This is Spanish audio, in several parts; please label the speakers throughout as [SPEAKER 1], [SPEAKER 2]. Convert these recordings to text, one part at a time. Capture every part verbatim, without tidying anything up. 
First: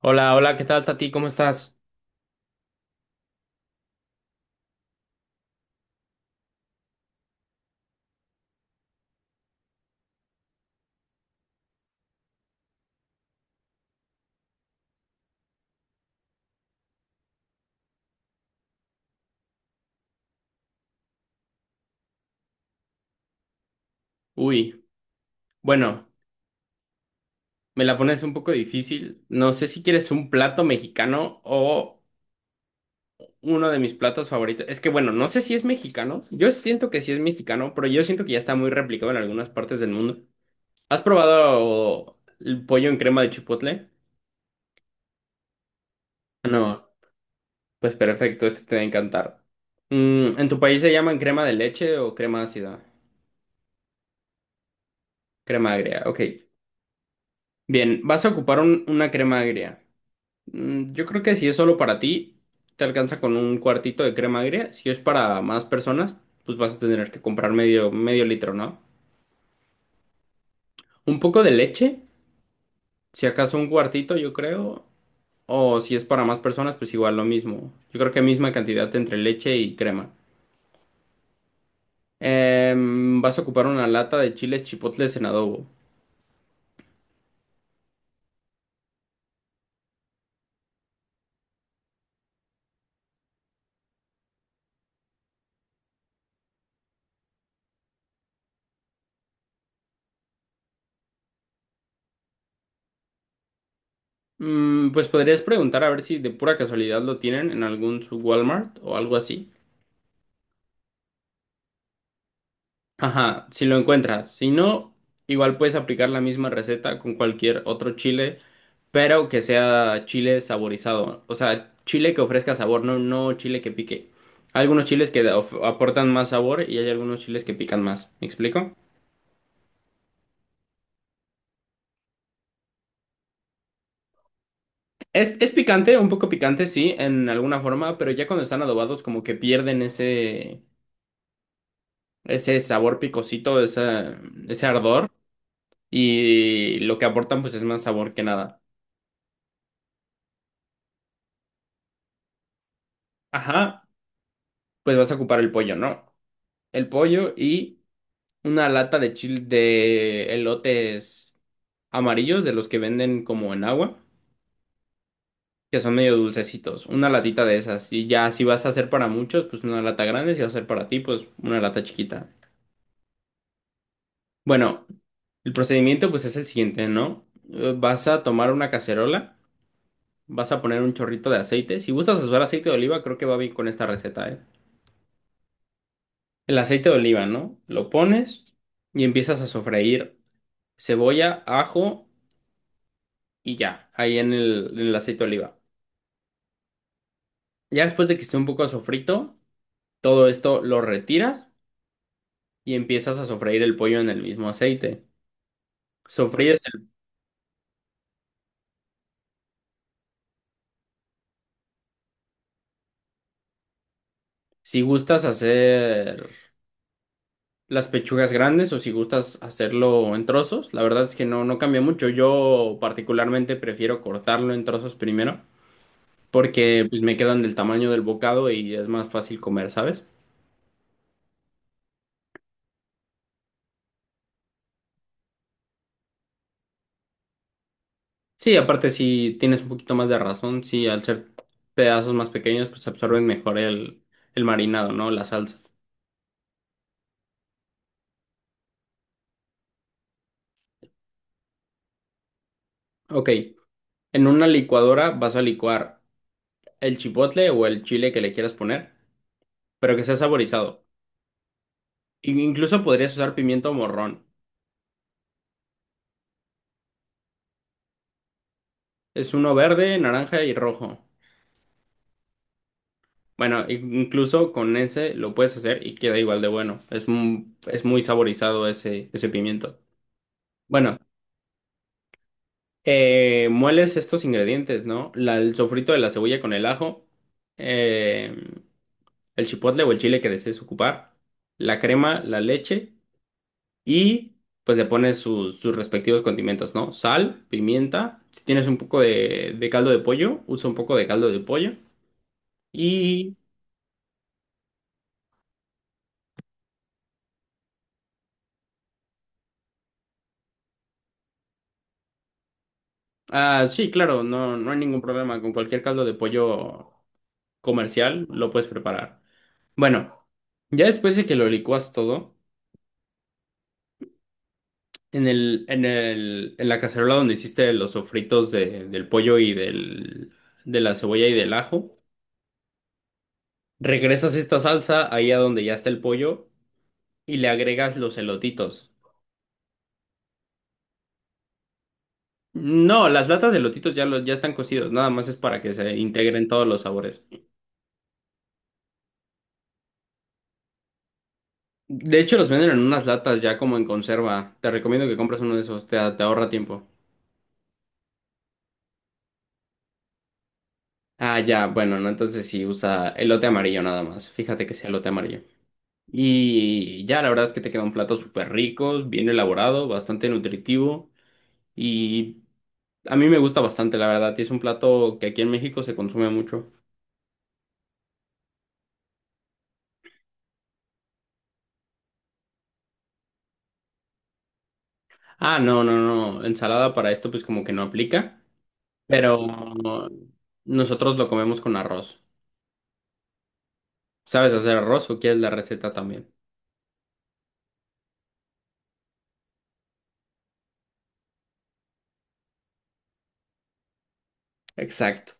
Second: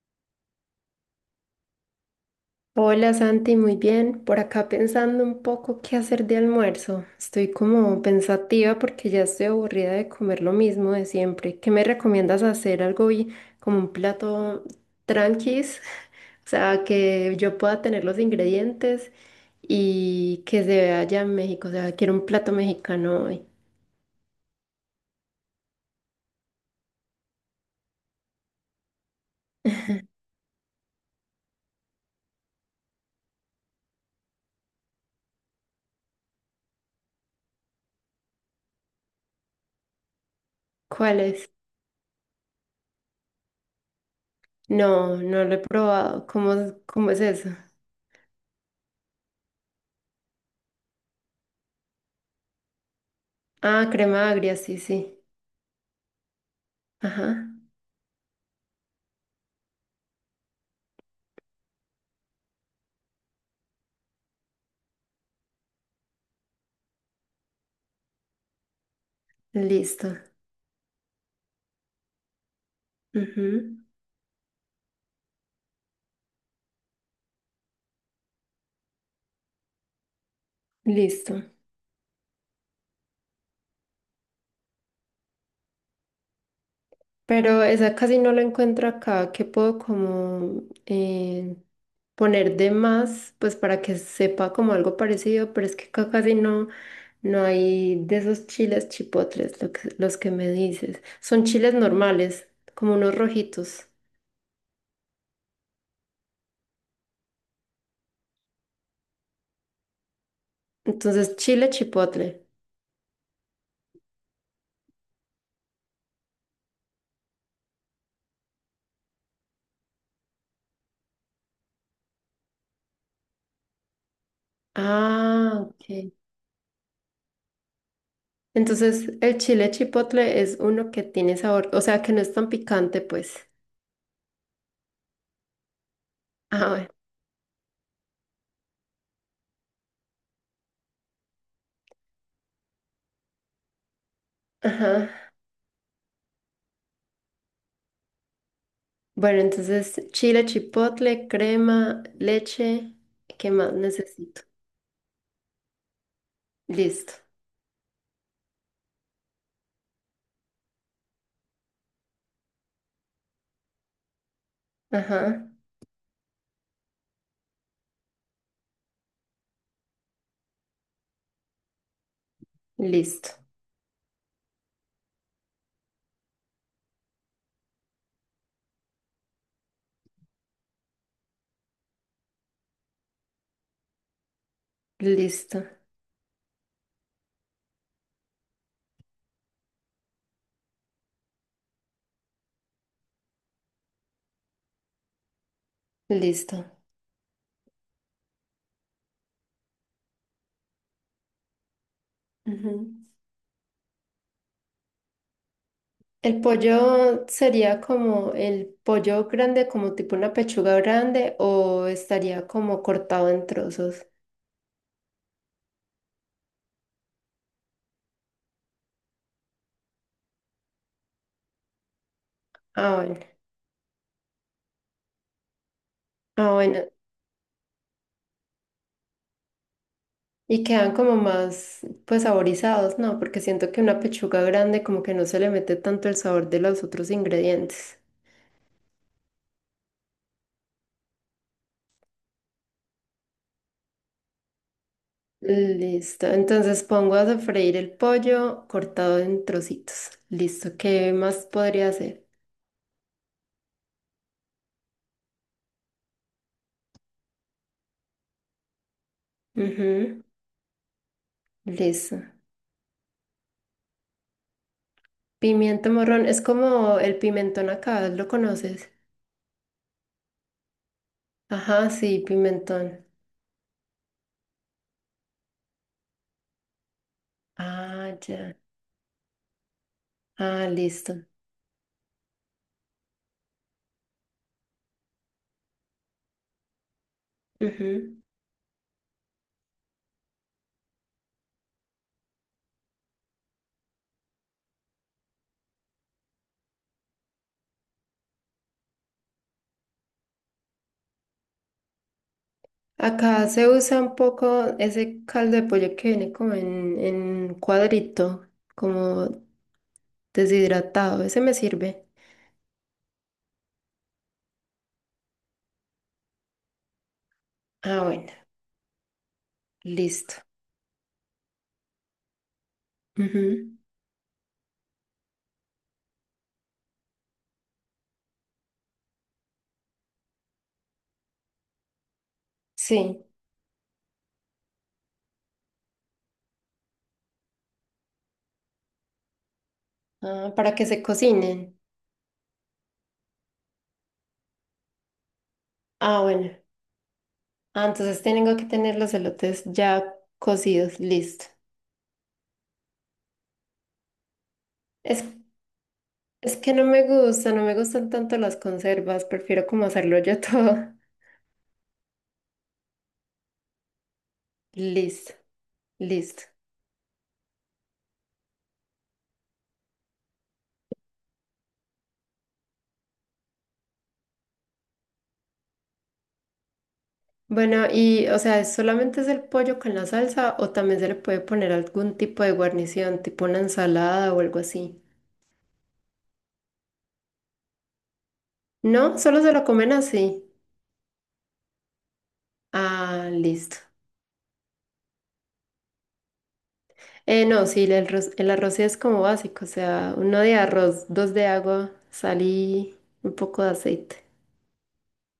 [SPEAKER 1] Hola, hola, ¿qué tal, Tati? ¿Cómo estás?
[SPEAKER 2] Hola Santi, muy bien. Por acá pensando un poco qué hacer de almuerzo. Estoy como pensativa porque ya estoy aburrida de comer lo mismo de siempre. ¿Qué me recomiendas hacer algo y como un plato tranquis? O sea, que yo pueda tener los ingredientes y que se vea allá en México. O sea, quiero un plato mexicano hoy.
[SPEAKER 1] Uy, bueno, me la pones un poco difícil. No sé si quieres un plato mexicano o uno de mis platos favoritos. Es que, bueno, no sé si es mexicano. Yo siento que sí es mexicano, pero yo siento que ya está muy replicado en algunas partes del mundo. ¿Has
[SPEAKER 2] ¿Cuál es?
[SPEAKER 1] probado el pollo en crema de chipotle?
[SPEAKER 2] No, no lo he probado. ¿Cómo, es-
[SPEAKER 1] No,
[SPEAKER 2] cómo es eso?
[SPEAKER 1] pues perfecto, este te va a encantar. Mm, ¿en tu país se llaman crema de leche o crema ácida?
[SPEAKER 2] Ah, crema agria, sí, sí.
[SPEAKER 1] Crema agria, ok.
[SPEAKER 2] Ajá,
[SPEAKER 1] Bien, vas a ocupar un- una crema agria. Mm, Yo creo que si es solo para ti, te alcanza con un cuartito de crema agria. Si es para más personas, pues vas a tener que comprar medio, medio litro, ¿no?
[SPEAKER 2] listo.
[SPEAKER 1] Un poco de leche, si acaso un
[SPEAKER 2] Ujú.
[SPEAKER 1] cuartito, yo creo. O si es para más personas, pues igual lo mismo. Yo creo que misma cantidad entre leche y crema.
[SPEAKER 2] Listo.
[SPEAKER 1] Em, vas a ocupar una lata de chiles chipotles en adobo.
[SPEAKER 2] Pero esa casi no la encuentro acá. ¿Qué puedo como eh, poner de más? Pues para que sepa como algo parecido, pero es que acá casi no, no hay de esos chiles chipotles, lo que- los que me dices. Son chiles normales, como unos rojitos.
[SPEAKER 1] Mm, pues podrías preguntar a ver si de pura casualidad lo tienen en algún su Walmart o algo así.
[SPEAKER 2] Entonces, chile chipotle.
[SPEAKER 1] Ajá, si lo encuentras. Si no, igual puedes aplicar la misma receta con cualquier otro chile, pero que sea chile saborizado. O sea, chile que ofrezca sabor, no, no chile que pique. Hay algunos chiles que of-
[SPEAKER 2] Ah,
[SPEAKER 1] aportan
[SPEAKER 2] ok.
[SPEAKER 1] más sabor y hay algunos chiles que pican más. ¿Me explico?
[SPEAKER 2] Entonces, el chile chipotle es uno que tiene sabor, o sea, que no es tan picante, pues.
[SPEAKER 1] Es, es picante, un poco picante,
[SPEAKER 2] Ah, bueno.
[SPEAKER 1] sí, en alguna forma, pero ya cuando están adobados, como que pierden ese, ese sabor picosito, esa- ese ardor,
[SPEAKER 2] Ajá.
[SPEAKER 1] y lo que aportan, pues es más sabor que nada.
[SPEAKER 2] Bueno, entonces chile, chipotle, crema, leche, ¿qué más
[SPEAKER 1] Ajá,
[SPEAKER 2] necesito?
[SPEAKER 1] pues vas a ocupar el pollo, ¿no? El
[SPEAKER 2] Listo.
[SPEAKER 1] pollo y una lata de chile de elotes amarillos, de los que venden como en agua,
[SPEAKER 2] Ajá.
[SPEAKER 1] que son medio dulcecitos. Una latita de esas. Y ya si vas a hacer para muchos, pues una lata grande. Si vas a hacer para ti, pues una lata chiquita.
[SPEAKER 2] Listo.
[SPEAKER 1] Bueno, el procedimiento pues es el siguiente, ¿no? Eh, Vas a tomar una cacerola, vas a poner un chorrito de aceite. Si gustas usar aceite de oliva, creo que va bien con esta receta, ¿eh?
[SPEAKER 2] Listo.
[SPEAKER 1] El aceite de oliva, ¿no? Lo pones y empiezas a sofreír cebolla, ajo y ya, ahí en el, en el aceite de oliva.
[SPEAKER 2] Listo.
[SPEAKER 1] Ya después de que esté un poco sofrito, todo esto lo retiras y
[SPEAKER 2] Ujú.
[SPEAKER 1] empiezas a sofreír el pollo en el mismo aceite.
[SPEAKER 2] El
[SPEAKER 1] Sofríes el-
[SPEAKER 2] pollo sería como el pollo grande, como tipo una pechuga grande, o estaría como cortado en trozos.
[SPEAKER 1] si gustas hacer las pechugas grandes o si gustas hacerlo en trozos, la verdad es que no, no cambia mucho. Yo
[SPEAKER 2] Ah, bueno.
[SPEAKER 1] particularmente prefiero cortarlo en trozos primero
[SPEAKER 2] Ah, bueno.
[SPEAKER 1] porque pues me quedan del tamaño del bocado y es más fácil comer, ¿sabes?
[SPEAKER 2] Y quedan como más, pues, saborizados, ¿no? Porque siento que una pechuga grande como que no se le mete tanto el sabor de los otros ingredientes.
[SPEAKER 1] Sí, aparte si tienes un poquito más de razón, sí, al ser pedazos más pequeños, pues absorben mejor el, el marinado, ¿no? La salsa.
[SPEAKER 2] Listo, entonces pongo a sofreír el pollo cortado en trocitos. Listo, ¿qué más podría hacer?
[SPEAKER 1] Ok, en una licuadora vas a licuar el chipotle o el chile que le quieras poner, pero que sea
[SPEAKER 2] Ujú.
[SPEAKER 1] saborizado.
[SPEAKER 2] Listo.
[SPEAKER 1] In- Incluso podrías usar pimiento morrón.
[SPEAKER 2] Pimiento morrón, es como el pimentón acá, ¿lo conoces?
[SPEAKER 1] Es uno verde, naranja y rojo.
[SPEAKER 2] Ajá, sí, pimentón.
[SPEAKER 1] Bueno, in- incluso con ese lo puedes hacer y queda igual de bueno. Es, mu- es muy
[SPEAKER 2] Ah, ya.
[SPEAKER 1] saborizado ese, ese pimiento.
[SPEAKER 2] Ah,
[SPEAKER 1] Bueno.
[SPEAKER 2] listo.
[SPEAKER 1] Eh, mueles estos ingredientes, ¿no? La- el sofrito de la cebolla con el ajo,
[SPEAKER 2] Ujú.
[SPEAKER 1] eh, el chipotle o el chile que desees ocupar, la crema, la leche y pues le pones sus, sus respectivos condimentos, ¿no? Sal, pimienta, si tienes un poco de, de caldo de pollo, usa un poco de caldo de pollo y...
[SPEAKER 2] Acá se usa un poco ese caldo de pollo que viene como en, en cuadrito, como deshidratado. Ese me sirve.
[SPEAKER 1] Ah, sí, claro, no, no hay ningún problema. Con cualquier caldo de pollo
[SPEAKER 2] Ah,
[SPEAKER 1] comercial
[SPEAKER 2] bueno,
[SPEAKER 1] lo puedes preparar. Bueno,
[SPEAKER 2] listo.
[SPEAKER 1] ya después de que lo licuas todo,
[SPEAKER 2] Ujú,
[SPEAKER 1] en el, en el, en la cacerola donde hiciste los sofritos de- del pollo y del, de la cebolla y del ajo,
[SPEAKER 2] sí.
[SPEAKER 1] regresas esta salsa ahí a donde ya está el pollo y le agregas los elotitos.
[SPEAKER 2] Ah, para que se cocinen.
[SPEAKER 1] No, las latas de elotitos ya, los, ya están cocidos, nada más es para que se
[SPEAKER 2] Ah,
[SPEAKER 1] integren
[SPEAKER 2] bueno.
[SPEAKER 1] todos los sabores.
[SPEAKER 2] Ah, entonces tengo que tener los elotes ya cocidos, listo.
[SPEAKER 1] De hecho, los venden en unas latas ya como en conserva. Te recomiendo que
[SPEAKER 2] Es,
[SPEAKER 1] compres uno de esos, te, te ahorra
[SPEAKER 2] es que
[SPEAKER 1] tiempo.
[SPEAKER 2] no me gusta, no me gustan tanto las conservas, prefiero como hacerlo yo todo.
[SPEAKER 1] Ah, ya, bueno, no, entonces sí, usa elote amarillo nada más. Fíjate que sea elote
[SPEAKER 2] Listo,
[SPEAKER 1] amarillo.
[SPEAKER 2] listo.
[SPEAKER 1] Y ya, la verdad es que te queda un plato súper rico, bien elaborado, bastante nutritivo y a mí me gusta bastante, la verdad. Y es un plato que aquí en México se consume mucho.
[SPEAKER 2] Bueno, y o sea, ¿solamente es el pollo con la salsa o también se le puede poner algún tipo de guarnición, tipo una ensalada o algo así?
[SPEAKER 1] Ah, no, no, no, ensalada para esto pues como que no aplica,
[SPEAKER 2] No, solo
[SPEAKER 1] pero
[SPEAKER 2] se lo comen así.
[SPEAKER 1] nosotros lo comemos con arroz.
[SPEAKER 2] Ah, listo.
[SPEAKER 1] ¿Sabes hacer arroz o quieres la receta también?
[SPEAKER 2] Eh, no, sí, el arroz, el arroz sí es como básico, o sea, uno de arroz, dos de agua, sal y un poco de aceite.
[SPEAKER 1] Exacto.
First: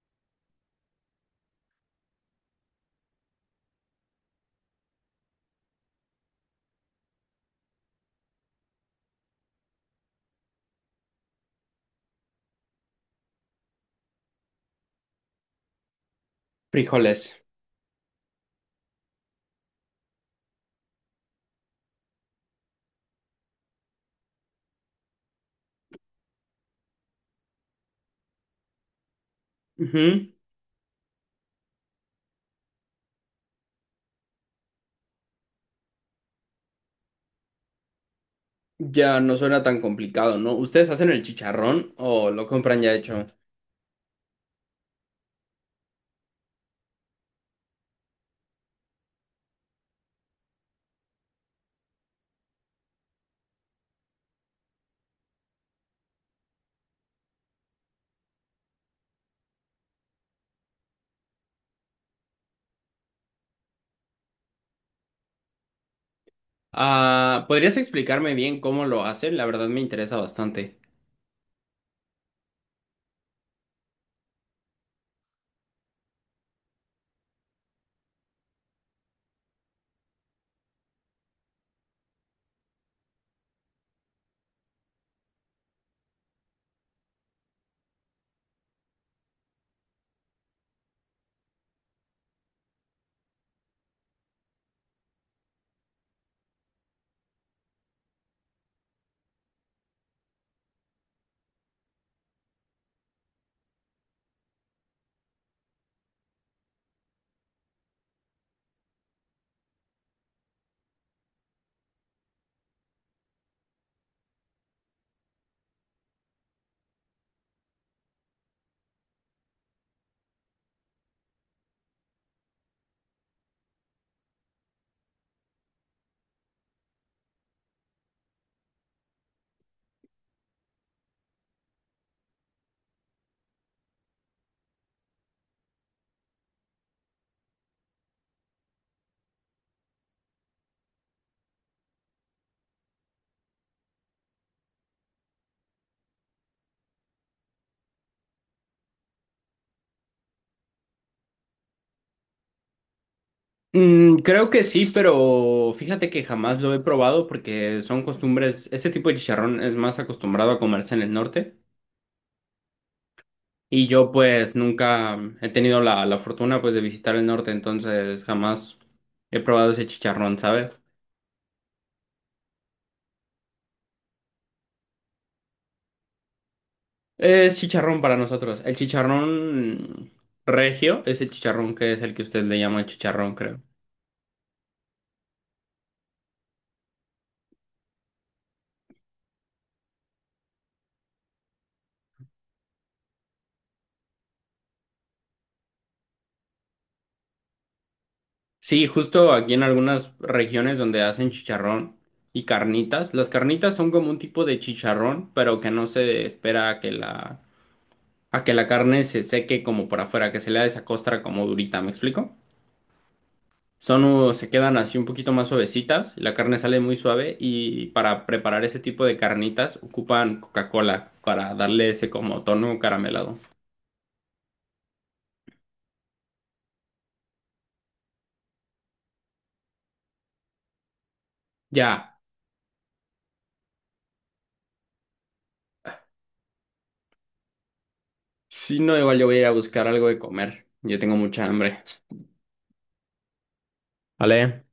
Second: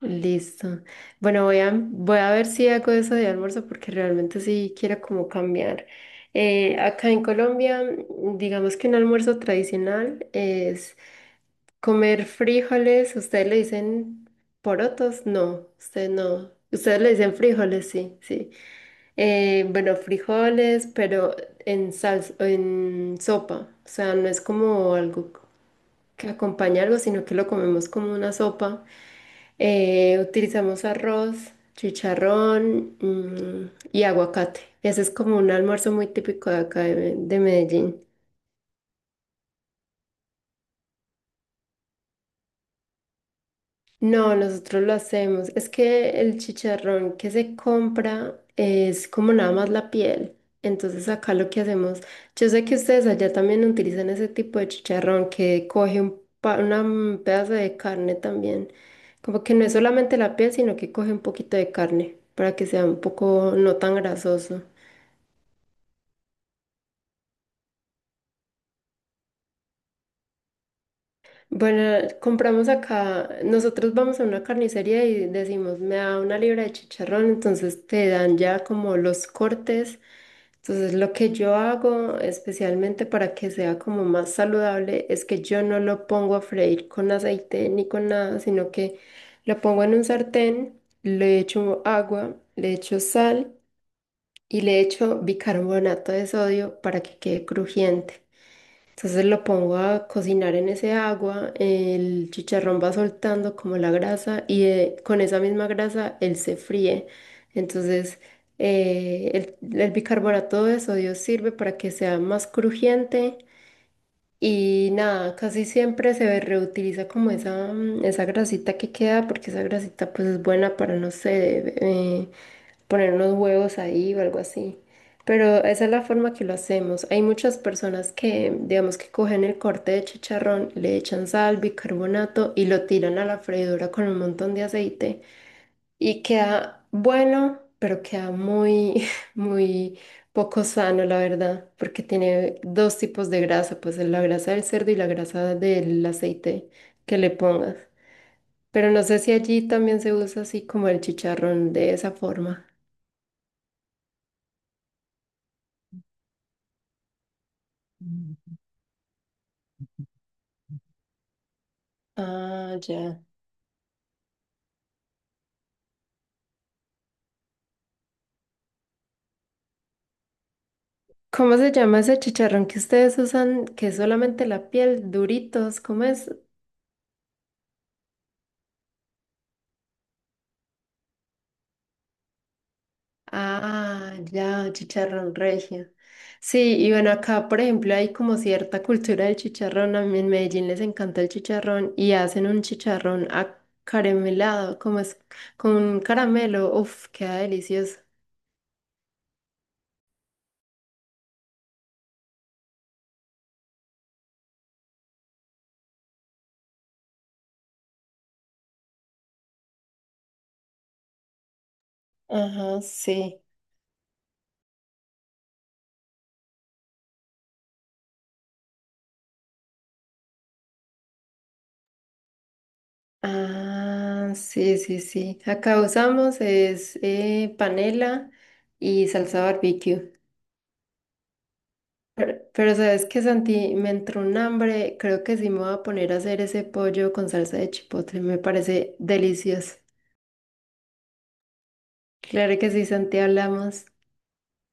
[SPEAKER 2] Listo. Bueno, voy a, voy a ver si hago eso de almuerzo porque realmente sí quiero como cambiar. Eh, acá en Colombia, mm, digamos que un almuerzo tradicional es comer frijoles. Ustedes le dicen porotos, no, ustedes no. Ustedes le dicen
[SPEAKER 1] Frijoles.
[SPEAKER 2] frijoles, sí, sí. Eh, bueno, frijoles, pero en salsa, en sopa. O sea, no es como algo que acompaña algo, sino que lo comemos como una sopa. Eh,
[SPEAKER 1] Ujú.
[SPEAKER 2] utilizamos arroz, chicharrón, mm, y aguacate. Ese es como un almuerzo muy típico de acá de, de Medellín.
[SPEAKER 1] Ya no suena tan complicado, ¿no? ¿Ustedes hacen el chicharrón o lo compran ya hecho?
[SPEAKER 2] No, nosotros lo hacemos. Es que el chicharrón que se compra es como nada más la piel. Entonces acá lo que hacemos, yo sé que ustedes allá también utilizan ese tipo de chicharrón que coge un pa- una, mm, pedazo de carne también. Como que no es solamente la piel, sino que coge un poquito de carne para que sea un poco no tan grasoso.
[SPEAKER 1] Ah, ¿podrías explicarme bien cómo lo hacen? La verdad me interesa bastante.
[SPEAKER 2] Bueno, compramos acá, nosotros vamos a una carnicería y decimos, me da una libra de chicharrón, entonces te dan ya como los cortes. Entonces, lo que yo hago especialmente para que sea como más saludable es que yo no lo pongo a freír con aceite ni con nada, sino que lo pongo en un sartén, le echo agua, le echo sal y le echo bicarbonato de sodio para que quede crujiente. Entonces lo pongo a cocinar en ese agua, el chicharrón va soltando como la grasa y eh, con esa misma grasa él se fríe. Entonces eh, el, el bicarbonato de sodio sirve para que sea más crujiente y nada, casi siempre se reutiliza como esa, mm, esa grasita que queda porque esa grasita pues es buena para, no sé, eh, poner unos huevos ahí o algo así. Pero esa es la forma que lo hacemos. Hay muchas personas que, digamos, que cogen el corte de chicharrón, le echan sal, bicarbonato y lo tiran a la freidora con un montón de aceite. Y queda bueno, pero queda muy, muy poco sano, la verdad, porque tiene dos tipos de grasa, pues la grasa del cerdo y la grasa del aceite que le pongas. Pero no sé si allí también se usa así como el chicharrón de esa forma.
[SPEAKER 1] Mm, creo que sí, pero fíjate que jamás lo he probado porque son costumbres, este tipo de chicharrón es más acostumbrado a comerse en el norte
[SPEAKER 2] Ah, ya.
[SPEAKER 1] y yo pues nunca he tenido la, la fortuna pues de visitar el norte, entonces jamás he probado ese chicharrón, ¿sabes?
[SPEAKER 2] ¿Cómo se llama ese chicharrón que ustedes usan, que es solamente la piel, duritos? ¿Cómo es?
[SPEAKER 1] Es chicharrón para nosotros. El chicharrón regio es el chicharrón que es el que usted le llama chicharrón, creo.
[SPEAKER 2] Ah, ya, chicharrón regio. Sí, y bueno, acá, por ejemplo, hay como cierta cultura del chicharrón. A mí en Medellín les encanta el chicharrón y hacen un chicharrón acaramelado, como es con un caramelo. Uf, queda delicioso.
[SPEAKER 1] Sí, justo aquí en algunas regiones donde hacen chicharrón y carnitas. Las carnitas son como un tipo de chicharrón, pero que no se espera a que la, a que la carne se seque como por afuera, que se le da esa costra como durita, ¿me explico?
[SPEAKER 2] Ajá, sí.
[SPEAKER 1] Son, uh, se quedan así un poquito más suavecitas, la carne sale muy suave y para preparar ese tipo de carnitas ocupan Coca-Cola para darle ese como tono caramelado.
[SPEAKER 2] Ah, sí, sí, sí. Acá usamos es eh, panela y salsa barbecue.
[SPEAKER 1] Ya,
[SPEAKER 2] Pero, pero sabes que Santi, me entró un hambre, creo que sí me voy a poner a hacer ese pollo con salsa de chipotle, me
[SPEAKER 1] si
[SPEAKER 2] parece
[SPEAKER 1] no, igual yo voy a ir a
[SPEAKER 2] delicioso.
[SPEAKER 1] buscar algo de comer. Yo tengo mucha hambre.
[SPEAKER 2] Claro que sí, Santi, hablamos.
[SPEAKER 1] Vale.